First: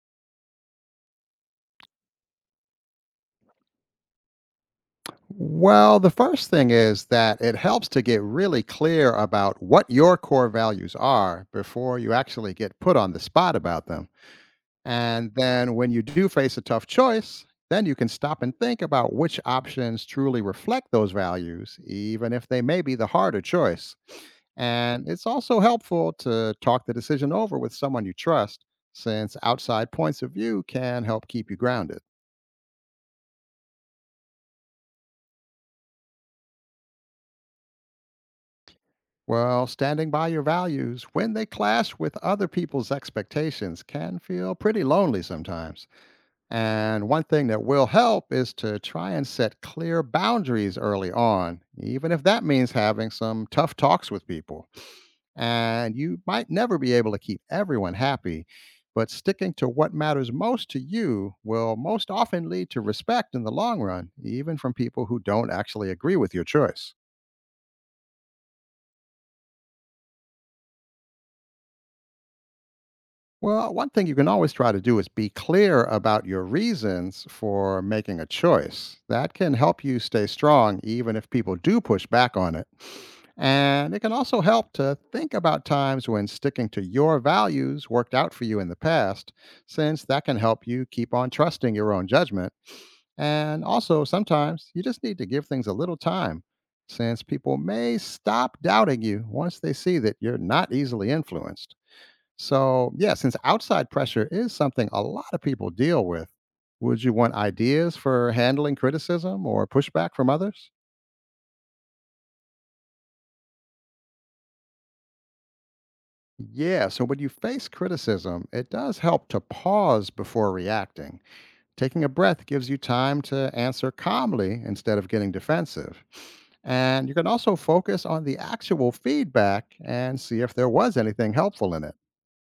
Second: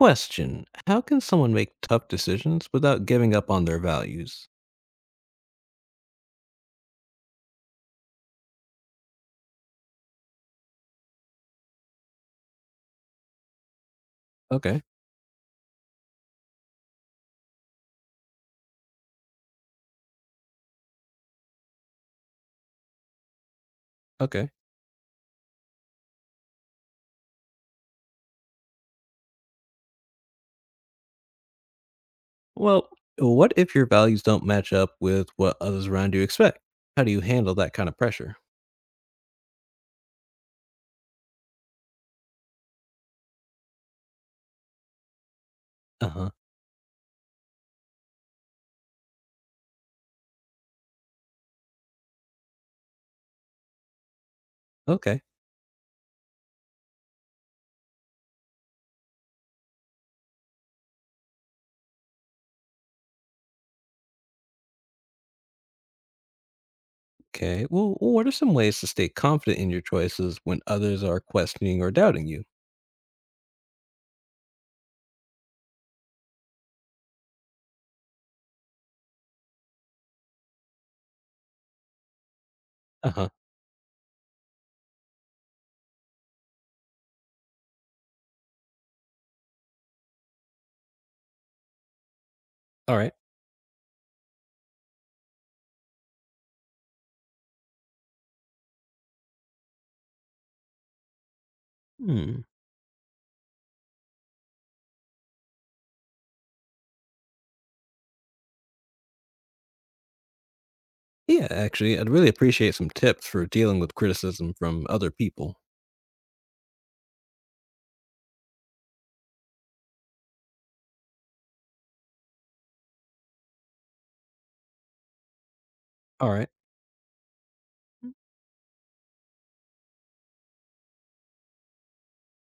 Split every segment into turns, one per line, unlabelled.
Question: how can someone make tough decisions without giving up on their values?
Well, the first thing is that it helps to get really clear about what your core values are before you actually get put on the spot about them.
Okay.
And then when you do face a tough choice, then you can stop and think about which options truly reflect those values, even if they may be the harder choice.
Okay.
And it's also helpful to talk the decision over with someone you trust, since outside points of view can help keep you grounded.
Well, what if your values don't match up with what others around you expect? How do you handle that kind of pressure?
Well, standing by your values when they clash with other people's expectations can feel pretty lonely sometimes.
Uh huh.
And one thing that will help is to try and set clear boundaries early on, even if that means having some tough talks with people.
Okay.
And you might never be able to keep everyone happy, but sticking to what matters most to you will most often lead to respect in the long run, even from people who don't actually agree with your choice.
Okay. Well, what are some ways to stay confident in your choices when others are questioning or doubting you?
Well, one thing you can always try to do is be clear about your reasons for making a choice. That can help you stay strong, even if people do push back on it.
Uh huh.
And it can also help to think about times when sticking to your values worked out for you in the past, since that can help you keep on trusting your own judgment.
All right.
And also, sometimes you just need to give things a little time, since people may stop doubting you once they see that you're not easily influenced.
Hmm.
So, yeah, since outside pressure is something a lot of people deal with, would you want ideas for handling criticism or pushback from others?
Yeah, actually, I'd really appreciate some tips for dealing with criticism from other people.
Yeah, so when you face criticism, it does help to pause before reacting. Taking a breath gives you time to answer calmly instead of getting defensive.
All right.
And you can also focus on the actual feedback and see if there was anything helpful in it.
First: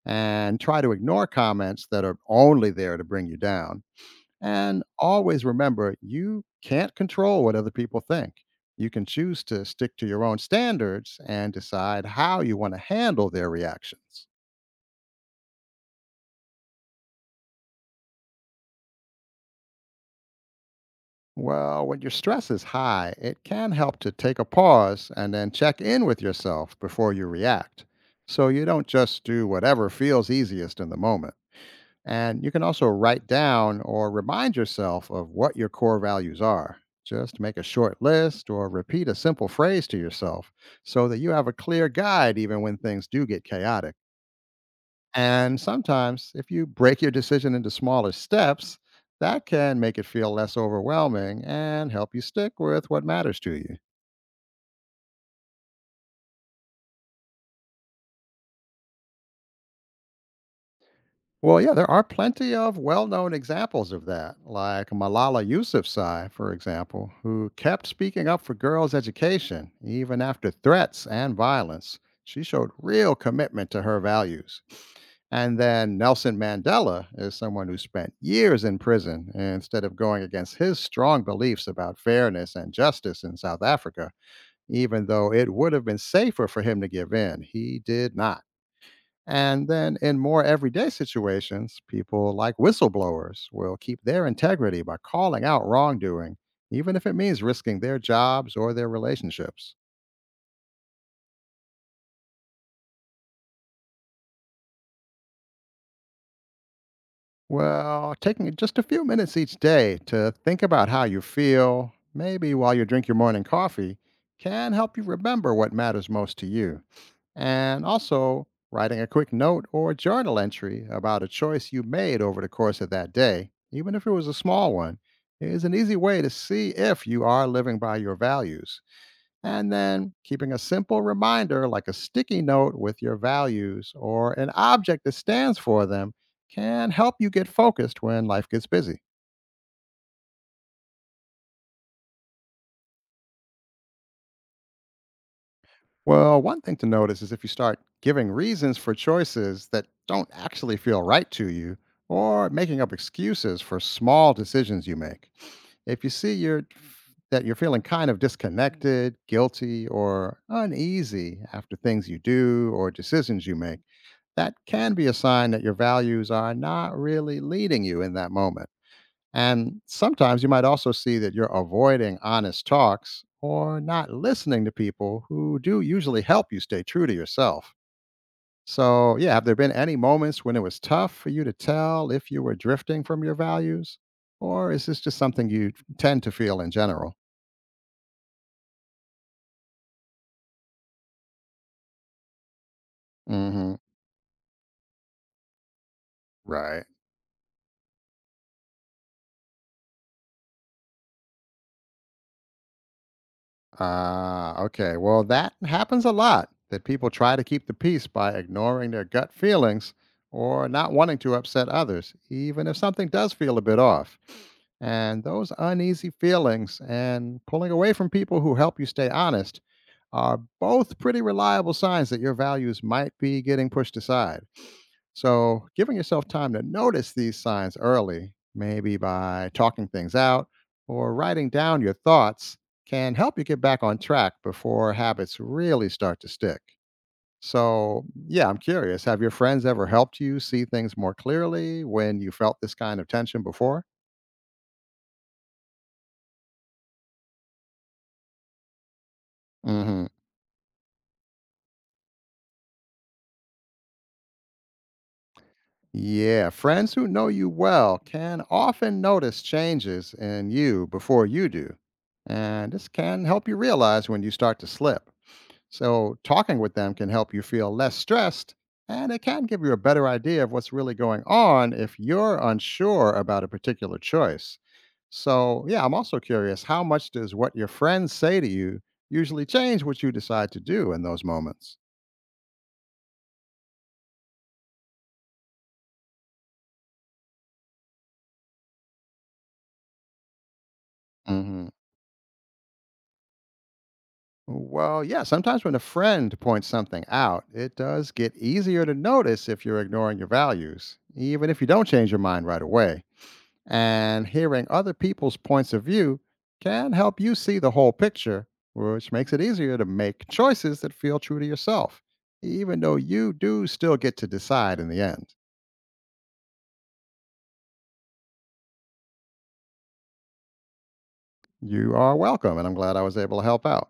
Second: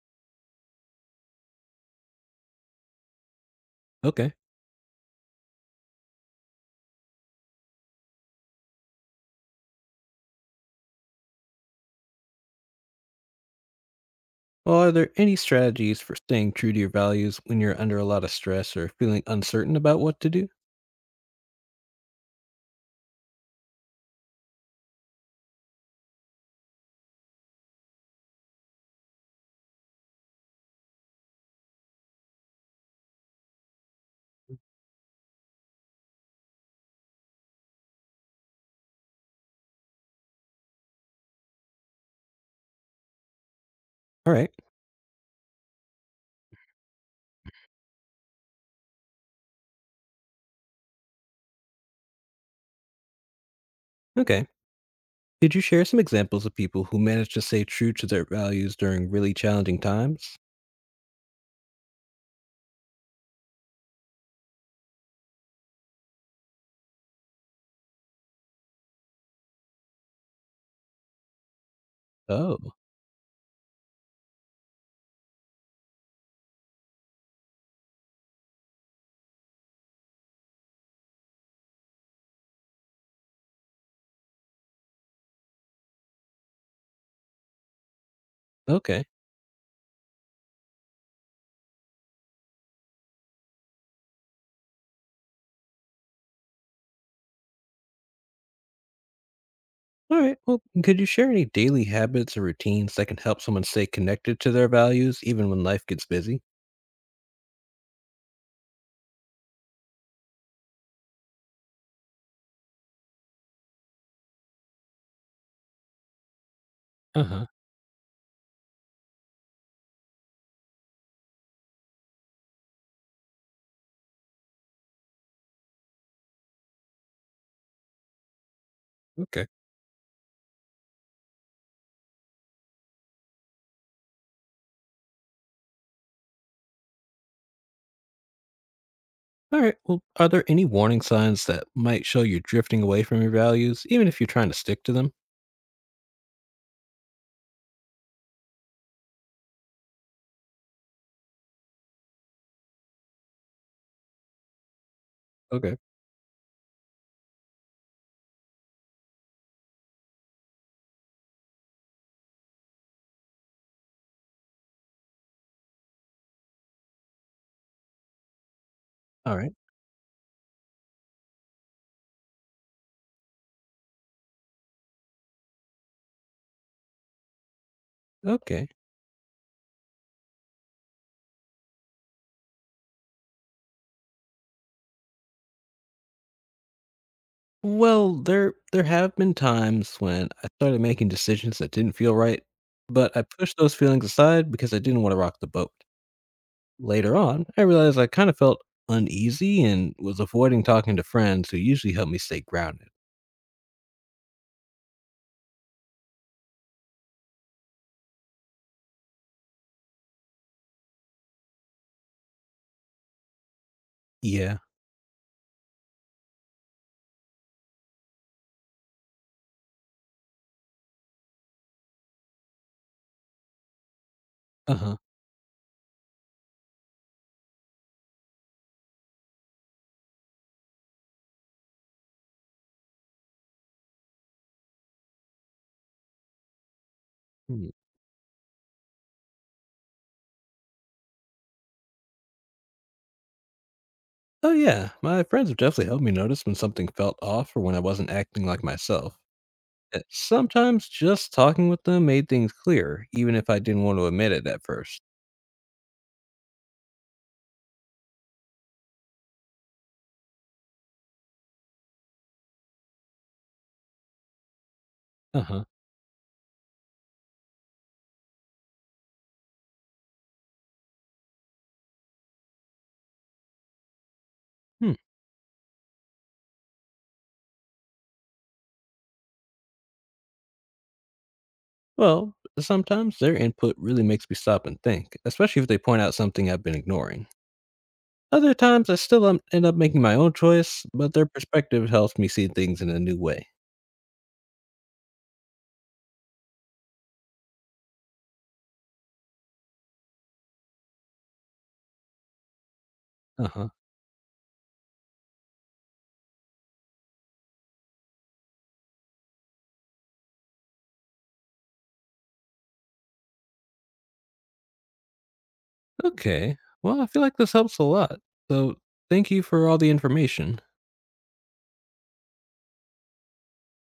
And try to ignore comments that are only there to bring you down.
Okay.
And always remember, you can't control what other people think. You can choose to stick to your own standards and decide how you want to handle their reactions.
Well, are there any strategies for staying true to your values when you're under a lot of stress or feeling uncertain about what to do?
Well, when your stress is high, it can help to take a pause and then check in with yourself before you react. So you don't just do whatever feels easiest in the moment. And you can also write down or remind yourself of what your core values are. Just make a short list or repeat a simple phrase to yourself so that you have a clear guide even when things do get chaotic.
All right.
And sometimes, if you break your decision into smaller steps, that can make it feel less overwhelming and help you stick with what matters to you.
Okay. Could you share some examples of people who managed to stay true to their values during really challenging times?
Well, yeah, there are plenty of well known examples of that, like Malala Yousafzai, for example, who kept speaking up for girls' education even after threats and violence. She showed
Oh,
real commitment to her values. And then Nelson Mandela is someone who spent years in prison instead of going against his strong beliefs about fairness and justice in South Africa. Even though it would have been safer for him to give in, he did not.
okay.
And then in more everyday situations, people like whistleblowers will keep their integrity by calling out wrongdoing, even if it means risking their jobs or their relationships.
All right. Well, could you share any daily habits or routines that can help someone stay connected to their values even when life gets busy?
Well, taking just a few minutes each day to think about how you feel, maybe while you drink your morning coffee, can help you remember what matters most to you.
Uh huh.
And also writing a quick note or journal entry about a choice you made over the course of that day, even if it was a small one, is an easy way to see if you are living by your values.
Okay.
And then keeping a simple reminder like a sticky note with your values or an object that stands for them can help you get focused when life gets busy.
All right. Well, are there any warning signs that might show you're drifting away from your values, even if you're trying to stick to them?
Well, one thing to notice is if you start giving reasons for choices that don't actually feel right to you, or making up excuses for small decisions you make.
Okay.
If you see you're, That you're feeling kind of disconnected, guilty, or uneasy after things you do or decisions you make, that can be a sign that your values are not really leading you in that moment.
All right.
And sometimes you might also see that you're avoiding honest talks or not listening to people who do usually help you stay true to yourself.
Okay.
So, yeah, have there been any moments when it was tough for you to tell if you were drifting from your values? Or is this just something you tend to feel in general?
Well, there have been times when I started making decisions that didn't feel right, but I pushed
Hmm.
those feelings aside because I didn't want to rock the boat.
Right.
Later on, I realized I kind of felt uneasy and was avoiding talking to friends who usually help me stay grounded.
Ah, okay. Well, that happens a lot that people try to keep the peace by ignoring their gut feelings or not wanting to upset others, even if something does feel a bit off.
Yeah.
And those uneasy feelings and pulling away from people who help you stay honest are both pretty reliable signs that your values might be getting pushed aside.
Uh-huh.
So, giving yourself time to notice these signs early, maybe by talking things out or writing down your thoughts, can help you get back on track before habits really start to stick.
Hmm.
So, yeah, I'm curious. Have your friends ever helped you see things more clearly when you felt this kind of tension before?
Oh yeah, my friends have definitely helped me notice when something felt off or when I wasn't acting like myself.
Hmm.
Sometimes just talking with them made things clearer, even if I didn't want to admit it at first.
Yeah, friends who know you well can often notice changes in you before you do. And this can help you realize when you start to slip.
Uh-huh.
So, talking with them can help you feel less stressed, and it can give you a better idea of what's really going on if you're unsure about a particular choice.
Hmm.
So, yeah, I'm also curious how much does what your friends say to you usually change what you decide to do in those moments?
Well, sometimes their input really makes me stop and think, especially if they point out something I've been ignoring. Other times, I still end up making my own choice, but their
Hmm.
perspective helps me see things in a new way.
Well, yeah, sometimes when a friend points something out, it does get easier to notice if you're ignoring your values, even if you don't change your mind right away.
Uh huh.
And hearing other people's points of view can help you see the whole picture, which makes it easier to make choices that feel true to yourself, even though you do still get to decide in the end.
Okay. Well, I feel like this helps a lot. So, thank you for all the information.
You are welcome, and I'm glad I was able to help out.